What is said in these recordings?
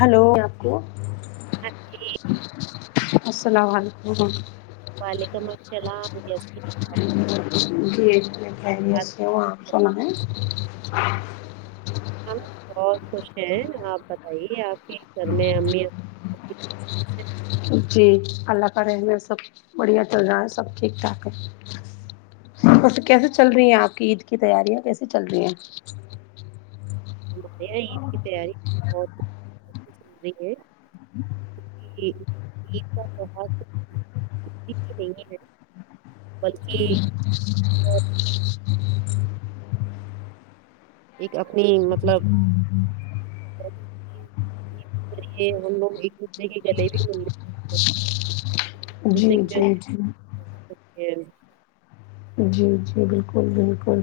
Hello اپی ہاں جی السلام علیکم وعلیکم السلام کیسی ہیں باجی جی میں خیریت سے ہوں آپ سنا ہے ہم بھی بہت خوش ہیں آپ بتائیے آپ کی گھر میں امی [inaudible] ہے جی اللہ کا رحم ہے سب بڑھیا چل رہا ہے سب ٹھیک ٹھاک ہے بس کیسے چل رہی ہیں آپ کی عید کی تیاریاں کیسے چل رہی ہیں ہمارے یہاں عید کی تیاری بہت ہی اچھی چل رہی ہے جی یہ تو بھوت [inaudible] نہیں ہے بلکہ [inaudible] ایک اپنی مطلب [inaudible] ہم لوگ ایک دوسرے کے گلے بھی مل لیتے جی جی جی [inaudible] جی جی بالکل بالکل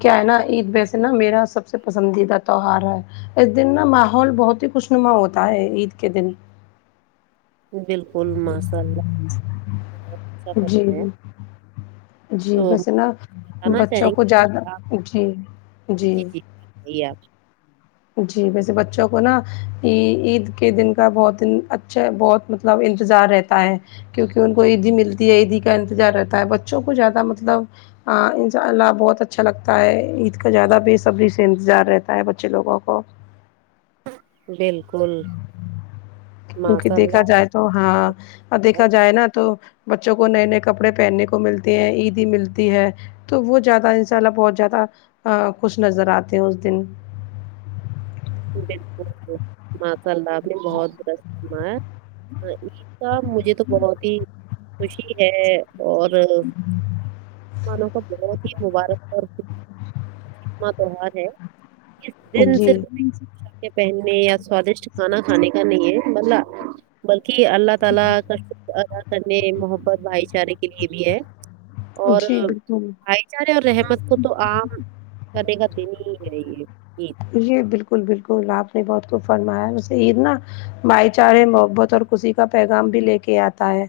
کیا ہے نا عید ویسے نا میرا سب سب سے پسندیدہ تہوار ہے اس دن نا ماحول بہت ہی خوش نما ہوتا ہے عید کے دن بالکل ماشاء اللہ اچھا جی فرمایا جی جی تو بس نا بتانا بچوں چاہیں کو گے زیادہ آپ جی جی صحیح ہے جی ویسے بچوں کو نا عید کے دن کا بہت دن اچھا بہت مطلب انتظار رہتا ہے کیونکہ ان کو عیدی ملتی ہے عیدی کا انتظار رہتا ہے بچوں کو زیادہ مطلب ہاں ان شاء اللہ بہت اچھا لگتا ہے عید کا زیادہ بےصبری سے انتظار رہتا ہے بچے لوگوں اور بالکل کیونکہ ماشاء دیکھا اللہ جائے تو ہاں اور دیکھا جائے نا تو بچوں کو نئے نئے کپڑے پہننے کو ملتے ہیں عیدی ملتی ہے تو وہ زیادہ ان شاء اللہ بہت زیادہ خوش نظر آتے ہیں اس دن بالکل [inaudible] آپ نے بہت درست کرمایا عید کا مجھے تو بہت ہی خوشی ہے اور مانوں کا بہت ہی مبارک اور خوش خورم ہے اس دل سے جی پہننے یا سوادشٹ کھانا کھانے کا نہیں ہے بدلا بلکہ اللہ تعالی کا شکر ادا کرنے محبت بھائی چارے کے لیے بھی ہے اور جی بالکل بھائی چارے اور رحمت کو تو عام کد کتے نہیں ہے یہ یہ یہ بالکل بالکل آپ نے بہت کو فرمایا اسے عید نہ بھائی چارے محبت اور خوشی کا پیغام بھی لے کے آتا ہے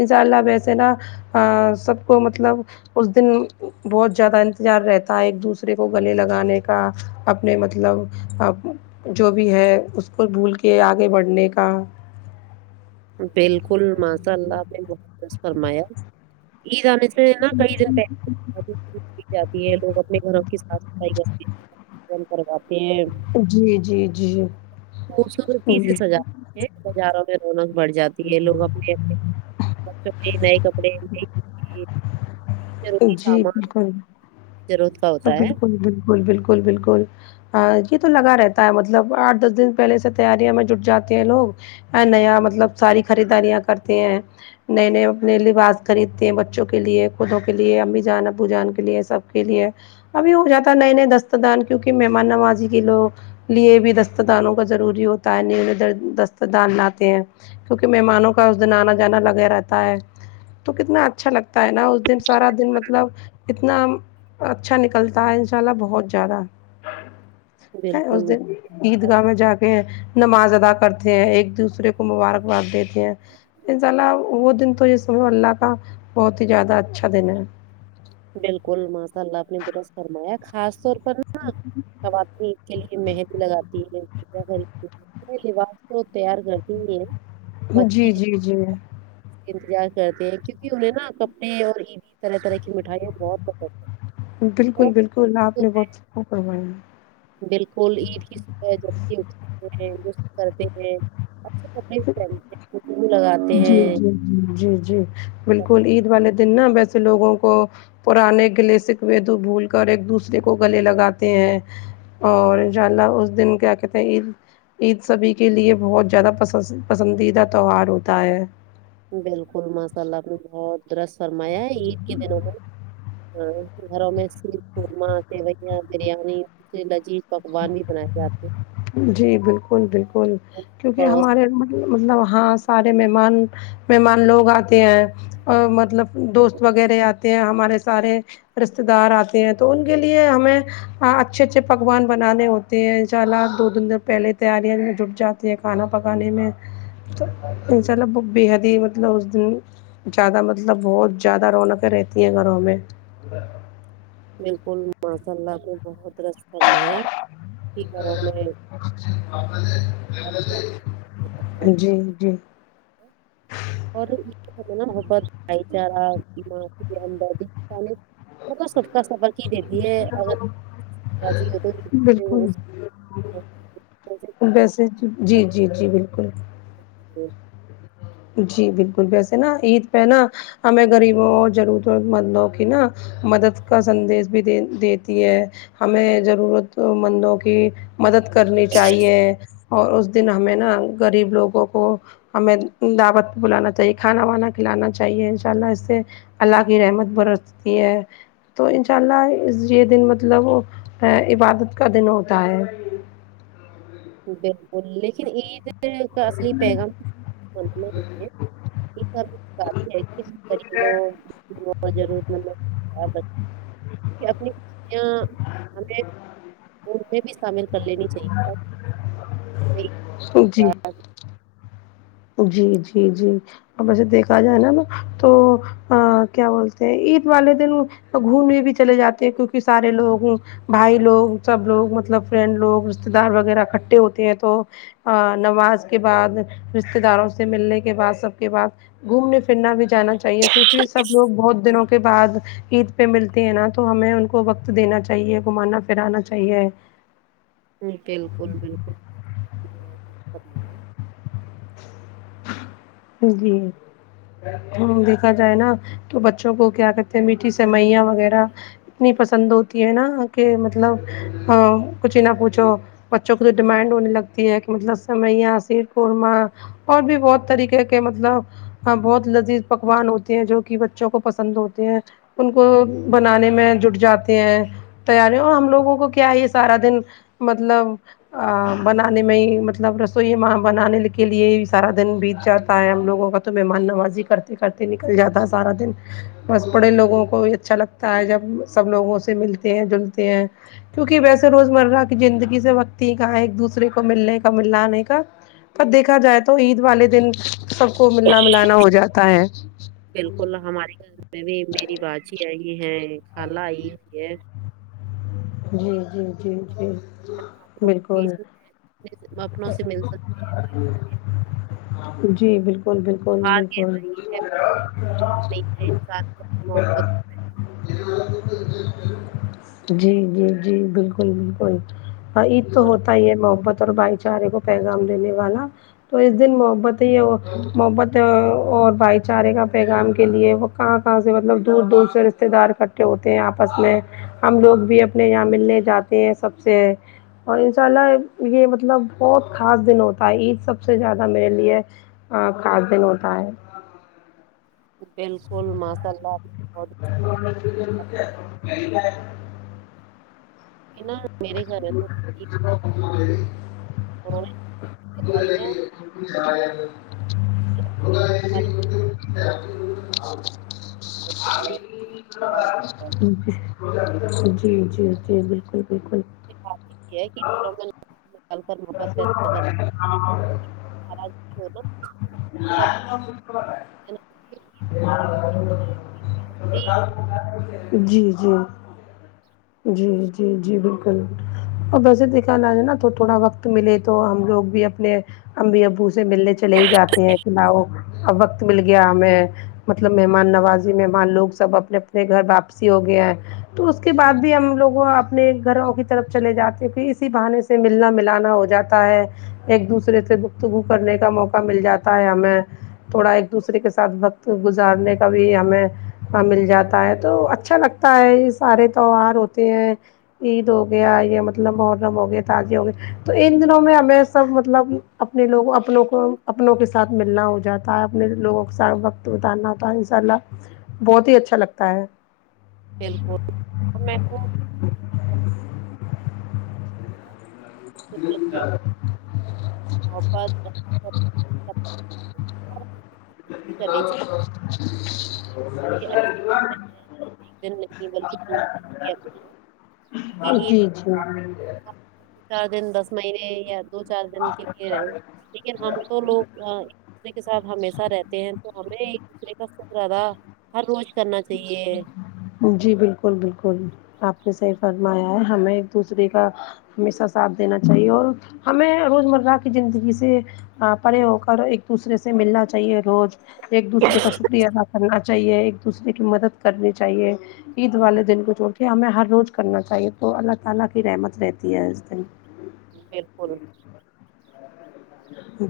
انشاء اللہ ویسے نا سب کو مطلب اس دن بہت زیادہ انتظار رہتا ہے ایک دوسرے کو گلے لگانے کا اپنے مطلب جو بھی ہے اس کو بھول کے آگے بڑھنے کا بالکل ماشاء اللہ نے درست فرمایا عید آ [unintelligible] کی جاتی ہے لوگ اپنے گھروں کی صاف صفائی کرتے ہیں کرواتے ہیں جی جی جی خوبصورتی سے جی سجات ہیں بازاروں میں رونق بڑھ جاتی ہے لوگ اپنے اپنے بچوں کے نئےکپڑے نہیں کتی ضروری جی سامان بالکل ضرت بالکل بالکل بالکل بالکل یہ تو لگا رہتا ہے مطلب آٹھ دس دن پہلے سے تیاریوں میں جٹ جاتے ہیں لوگ نیا مطلب ساری خریداریاں کرتے ہیں نئے نئے اپنے لباس خریدتے ہیں بچوں کے لیے خودوں کے لیے امی جان ابو جان کے لیے سب کے لیے ابھی ہو جاتا ہے نئے نئے دست دان کیونکہ مہمان نوازی کے لوگ لیے بھی دست دانوں کا ضروری ہوتا ہے نیو دست دان لاتے ہیں کیونکہ مہمانوں کا اس دن آنا جانا لگا رہتا ہے تو کتنا اچھا لگتا تا ہے نا اس دن سارا دن مطلب اتنا اچھا نکلتا ہے ان شاء اللہ بہت زیادہ ہے اس بالکل دن عید گاہ میں جا کے نماز ادا کرتے ہیں ایک دوسرے کو مبارک باد دیتے ہیں ان شاء اللہ وہ دن تو یہ سم اللہ کا بہت ہی زیادہ اچھا دن ہے بالکل ماشاء اللہ اپ نےدرست فرمایا خاص طور پر نا خواتین کے لیے مہندی لگاتی ہے خرید لباس تو تیار کرتی ہی ہیں جی بچے جی اس جی انتظار کرتے ہیں کیونکہ انہیں نا کپڑے اور عیدی طرح طرح کے کی مٹھائیاں بہت پسند ہیں اور بالکل بالکل آپ نے صبح- بہت صحیح فرما یا بالکل عید کی صبح جلدی اٹھتے ہیں لطف کرتے ہیں اچھے کپڑے پہنتے خوشبو لگاتے جی ہیں جی جی جی جی بالکل عید والے دن نا ویسے لوگوں کو پرانے گلے شکوے تو بھول کر ایک دوسرے کو گلے لگاتے ہیں اور ان شاء اللہ اس دن کیا کہتے ہیں عید عید سبھی کے لیے بہت زیادہ پسند پسند پسندیدہ تہوار ہوتا ہے بالکل ماشاء اللہ آپ نے بہت درست فرمایا ہے عید کے دنوں میں ہاں گھروں میں شیر قورمہ سوئیاں بریانی عجیب عجیب پکوان بھی بنائے جاتے جی بالکل بالکل ہیں کیونکہ پڑوس ہمارے مطلب ہاں سارے مہمان مہمان لوگ آ تے ہیں اور مطلب دوست وغیرہ آ تے ہیں ہمارے سارے رشتے دار آتے ہیں تو ان کے لیے ہمیں ہا اچھے اچھے پکوان بنانے ہوتے ہیں انشاءاللہ دو دن د پہلے تیاریا میں جٹ جاتی ہیں کھانا پکانے میں تو انشاءاللہ بھت ہے دی مطلب اس دن زیادہ مطلب بہت زیادہ رونقیں رہتی ہیں گھروں میں اندر بالکل ماشاء اللہ آپ نے بہت درست فرمایا کہ گھروں میں جی جی اور نا وہ محبت بھائی چارہ ایمانداری ہمدردی موقع سب کا سبق ہی دیتی ہے اگر راضی ہو تو بالکل اس جیسے جی جی جی بالکل [unintelligible] جی بالکل ویسے نا عید پہ نا ہمیں غریبوں ضرورت مندوں کی نہ مدد کا سندیش بھی د دیتی ہے ہمیں ضرورت مندوں کی مدد کرنی چاہیے اور اس دن ہمیں نا غریب لوگوں کو ہمیں دعوت بلانا چاہیے کھانا وانا کھلانا چاہیے ان شاء اللہ اس سے اللہ کی رحمت برستی ہے تو ان شاء اللہ یہ دن مطلب ا عبادت کا دن ہوتا ہے بالکل لیکن عید کا اصلی پیغام [unintelligible] مندنا نہیں ہے ایک ادکا بھی اسی کری ہو وہ ضرور مطلب [unintelligible] کہ اپنی خوشیان ہمیں ان میں بھی شامل کر لینی چاہیے تا جی ہلو جی جی جی ا ویسے دیکھا جائے نا تو آں کیا بولتے ہیں عید والے دن گھومنے بھی چلے جاتے ہیں کیونکہ سارے لوگ بھائی لوگ سب لوگ مطلب فرینڈ لوگ رشتے دار وغیرہ اکٹھے ہوتے ہیں تو ا نماز کے بعد رشتے داروں سے ملنے کے بعد سب کے بعد گھومنے پھرنا بھی جانا چاہیے کیونکہ سب لوگ بہت دنوں کے بعد عید پہ ملتے ہیں نا تو ہمیں ان کو وقت دینا چاہیے گھومانا پھرانا چاہیے باکل بالکل بہت [unintelligible] جی ہ دیکھا جائے نا تو بچوں کو کیا کہتے ہیں میٹھی سمئیاں وغیرہ اتنی پسند ہوتی ہے نا کہ مطلب ہاں کچھ نہ پوچھو بچوں کو تو ڈیمانڈ ہونے لگتی ہے کہ مطلب سوایاں سرقورمہ اور بھی بہت طریقے کے مطلب ہ بہت لذیذ پکوان ہوتے ہیں جو کہ بچوں کو پسند ہوتے ہیں ان کو بنانے میں جٹ جاتے ہیں تیاریاں ہم لوگوں کو کیا ہے یہ سارا دن مطلب ا بنانے میں ہی مطلب رسوئی میں بنانے کے لیے سارا دن بیت جاتا ہے ہم لوگوں کا تو مہمان نوازی کرتے کرتے نکل جاتا ہے سارا دن بس پڑے لوگوں کو ہی اچھا لگتا ہے جب سب لوگوں سے ملتے ہیں جلتے ہیں کیونکہ ویسے روزمرہ کی زندگی سے وقت ہی کہاں ہے ایک دوسرے کو ملنے کا ملانے کا تب دیکھا جائے تو عید والے دن سب کو ملنا ملانا ہو جاتا ہے بلکل ہمارے گھر میں بھی میری باجی آئی ہے کھالہ آئی ہے جی جی جی جی جہاں آپ لوگ بلکل بیچ میں اپنے اپنوں سے مل سکتے ہیں بھائی چارے تو جی ہمارا بلکل بلکل تیوہار بلکل کہتا یہ ہے موحبت جی جی جی بلکل بلکل ہ عید تو اور ہوتا ہی ہے محبت اور بھائی چارے کو پیغام دینے والا تو اس دن محبت ہی محبت اور بھائی چارے کا پیغام کے لیے وہ کہاں کہاں سے مطلب دور دور سے رشتے دار اکٹھے ہوتے ہیں آپس میں ہم لوگ بھی اب اپنے یہاں ملنے جاتے ہیں سب سے اور ان شاء اللہ یہ مطلب بہت خاص دن ہوتا ہے عید سب سے زیادہ میرے لیے ہاں خاص دن ہوتا ہے بلکل ماسا اللہ ابھی بہوت [unintelligible] کے نا [unintelligible] [unintelligible] [unintelligible] ج میرے گھر میں تو نہیں، انہوں نے عید کی تیاریاں عید کی اب کے بارے میں بتایا کہ کیا ہوتا ہے۔ جی جی جی بلکل بلکل کے اتی ہے کہ چلو م [unintelligible] ہاں ناراضگی ہو نا اس کے بعد دینا چاہیے. یہ اصلی [unintelligible] جی جی جی جی جی بلکل اور ویسے دیکھا نہ ہے تو تھوڑا وقت ملے تو ہم لوگ بھی اپنے امی ابو سے ملنے چلے ہی جاتے ہیں کلاؤ اب وقت مل گیا ہمیں مطلب مہمان نوازی مہمان لوگ سب اپنے اپنے گھر واپسی ہو گئے ہیں تو اس کے بعد بھی ہم لوگ اپنے گھروں کی طرف چلے جاتے تھے اسی بہانے سے ملنا ملانا ہو جاتا ہے ایک دوسرے سے گفتگو کرنے کا موقع مل جاتا ہے ہمیں تھوڑا ایک دوسرے کے ساتھ وقت گزارنے کا بھی ہمیں مل جاتا ہے تو اچھا لگت کئی سارے تہوار ہوتے ہیں عید ہو گیا یا مطلب محرم ہو گیا تازی ہو گئے تو ان دنوں میں ہمیں سب مطلب اپنے لوگ اپوں کو اپنوں کے ساتھ ملنا ہو جاتا ہوتا ہے اپنے لوگوں کے ساتھ وقت بیتا نا ہوتا ہے ان شاء اللہ بہت ہی اچھا لگتا ہے بالکل اور میکو محبت رحمت [unintelligible] اور اور ہم کو کوشش بھی کرنی [unintelligible] چاہیے کہ یہ اچھی باتیں ہیں صرف ایک دن نہیں بلکہ پوری زندگی اپنائیں [unintelligible] کیونکہ عید جی کا جی تہوار دو چار دن دس مہینے یا دو چار دن کے لیے رہے لیکن ہم تو لوگ دوسرے کے ساتھ ہمیشہ رہتے ہیں تو ہمیں ایک دوسرے کا سک زدہ ہر روز کرنا چاہیے جی بالکل بالکل آپ نے صحیح فرمایا ہے ہمیں ایک دوسرے کا ہمیشہ ساتھ دینا چاہیے اور ہمیں روز مرہ کی زندگی سے پڑے ہو کر ایک دوسرے سے ملنا چاہیے روز ایک دوسرے کا شکریہ ادا کرنا چاہیے ایک دوسرے کی مدد کرنی چاہیے عید والے دن کو جو ہمیں ہر روز کرنا چاہیے تو اللہ تعالی کی رحمت رہتی ہے اس دن بلکل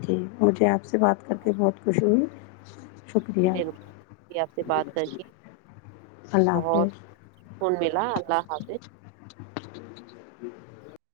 جی مجھے آپ سے بات کر کے بہت خوشی ہوئی شکریہ مجھے بھی بالکل آپ سے بات کر کے اللہ حافظ بہت سکون ملا اللہ حافظ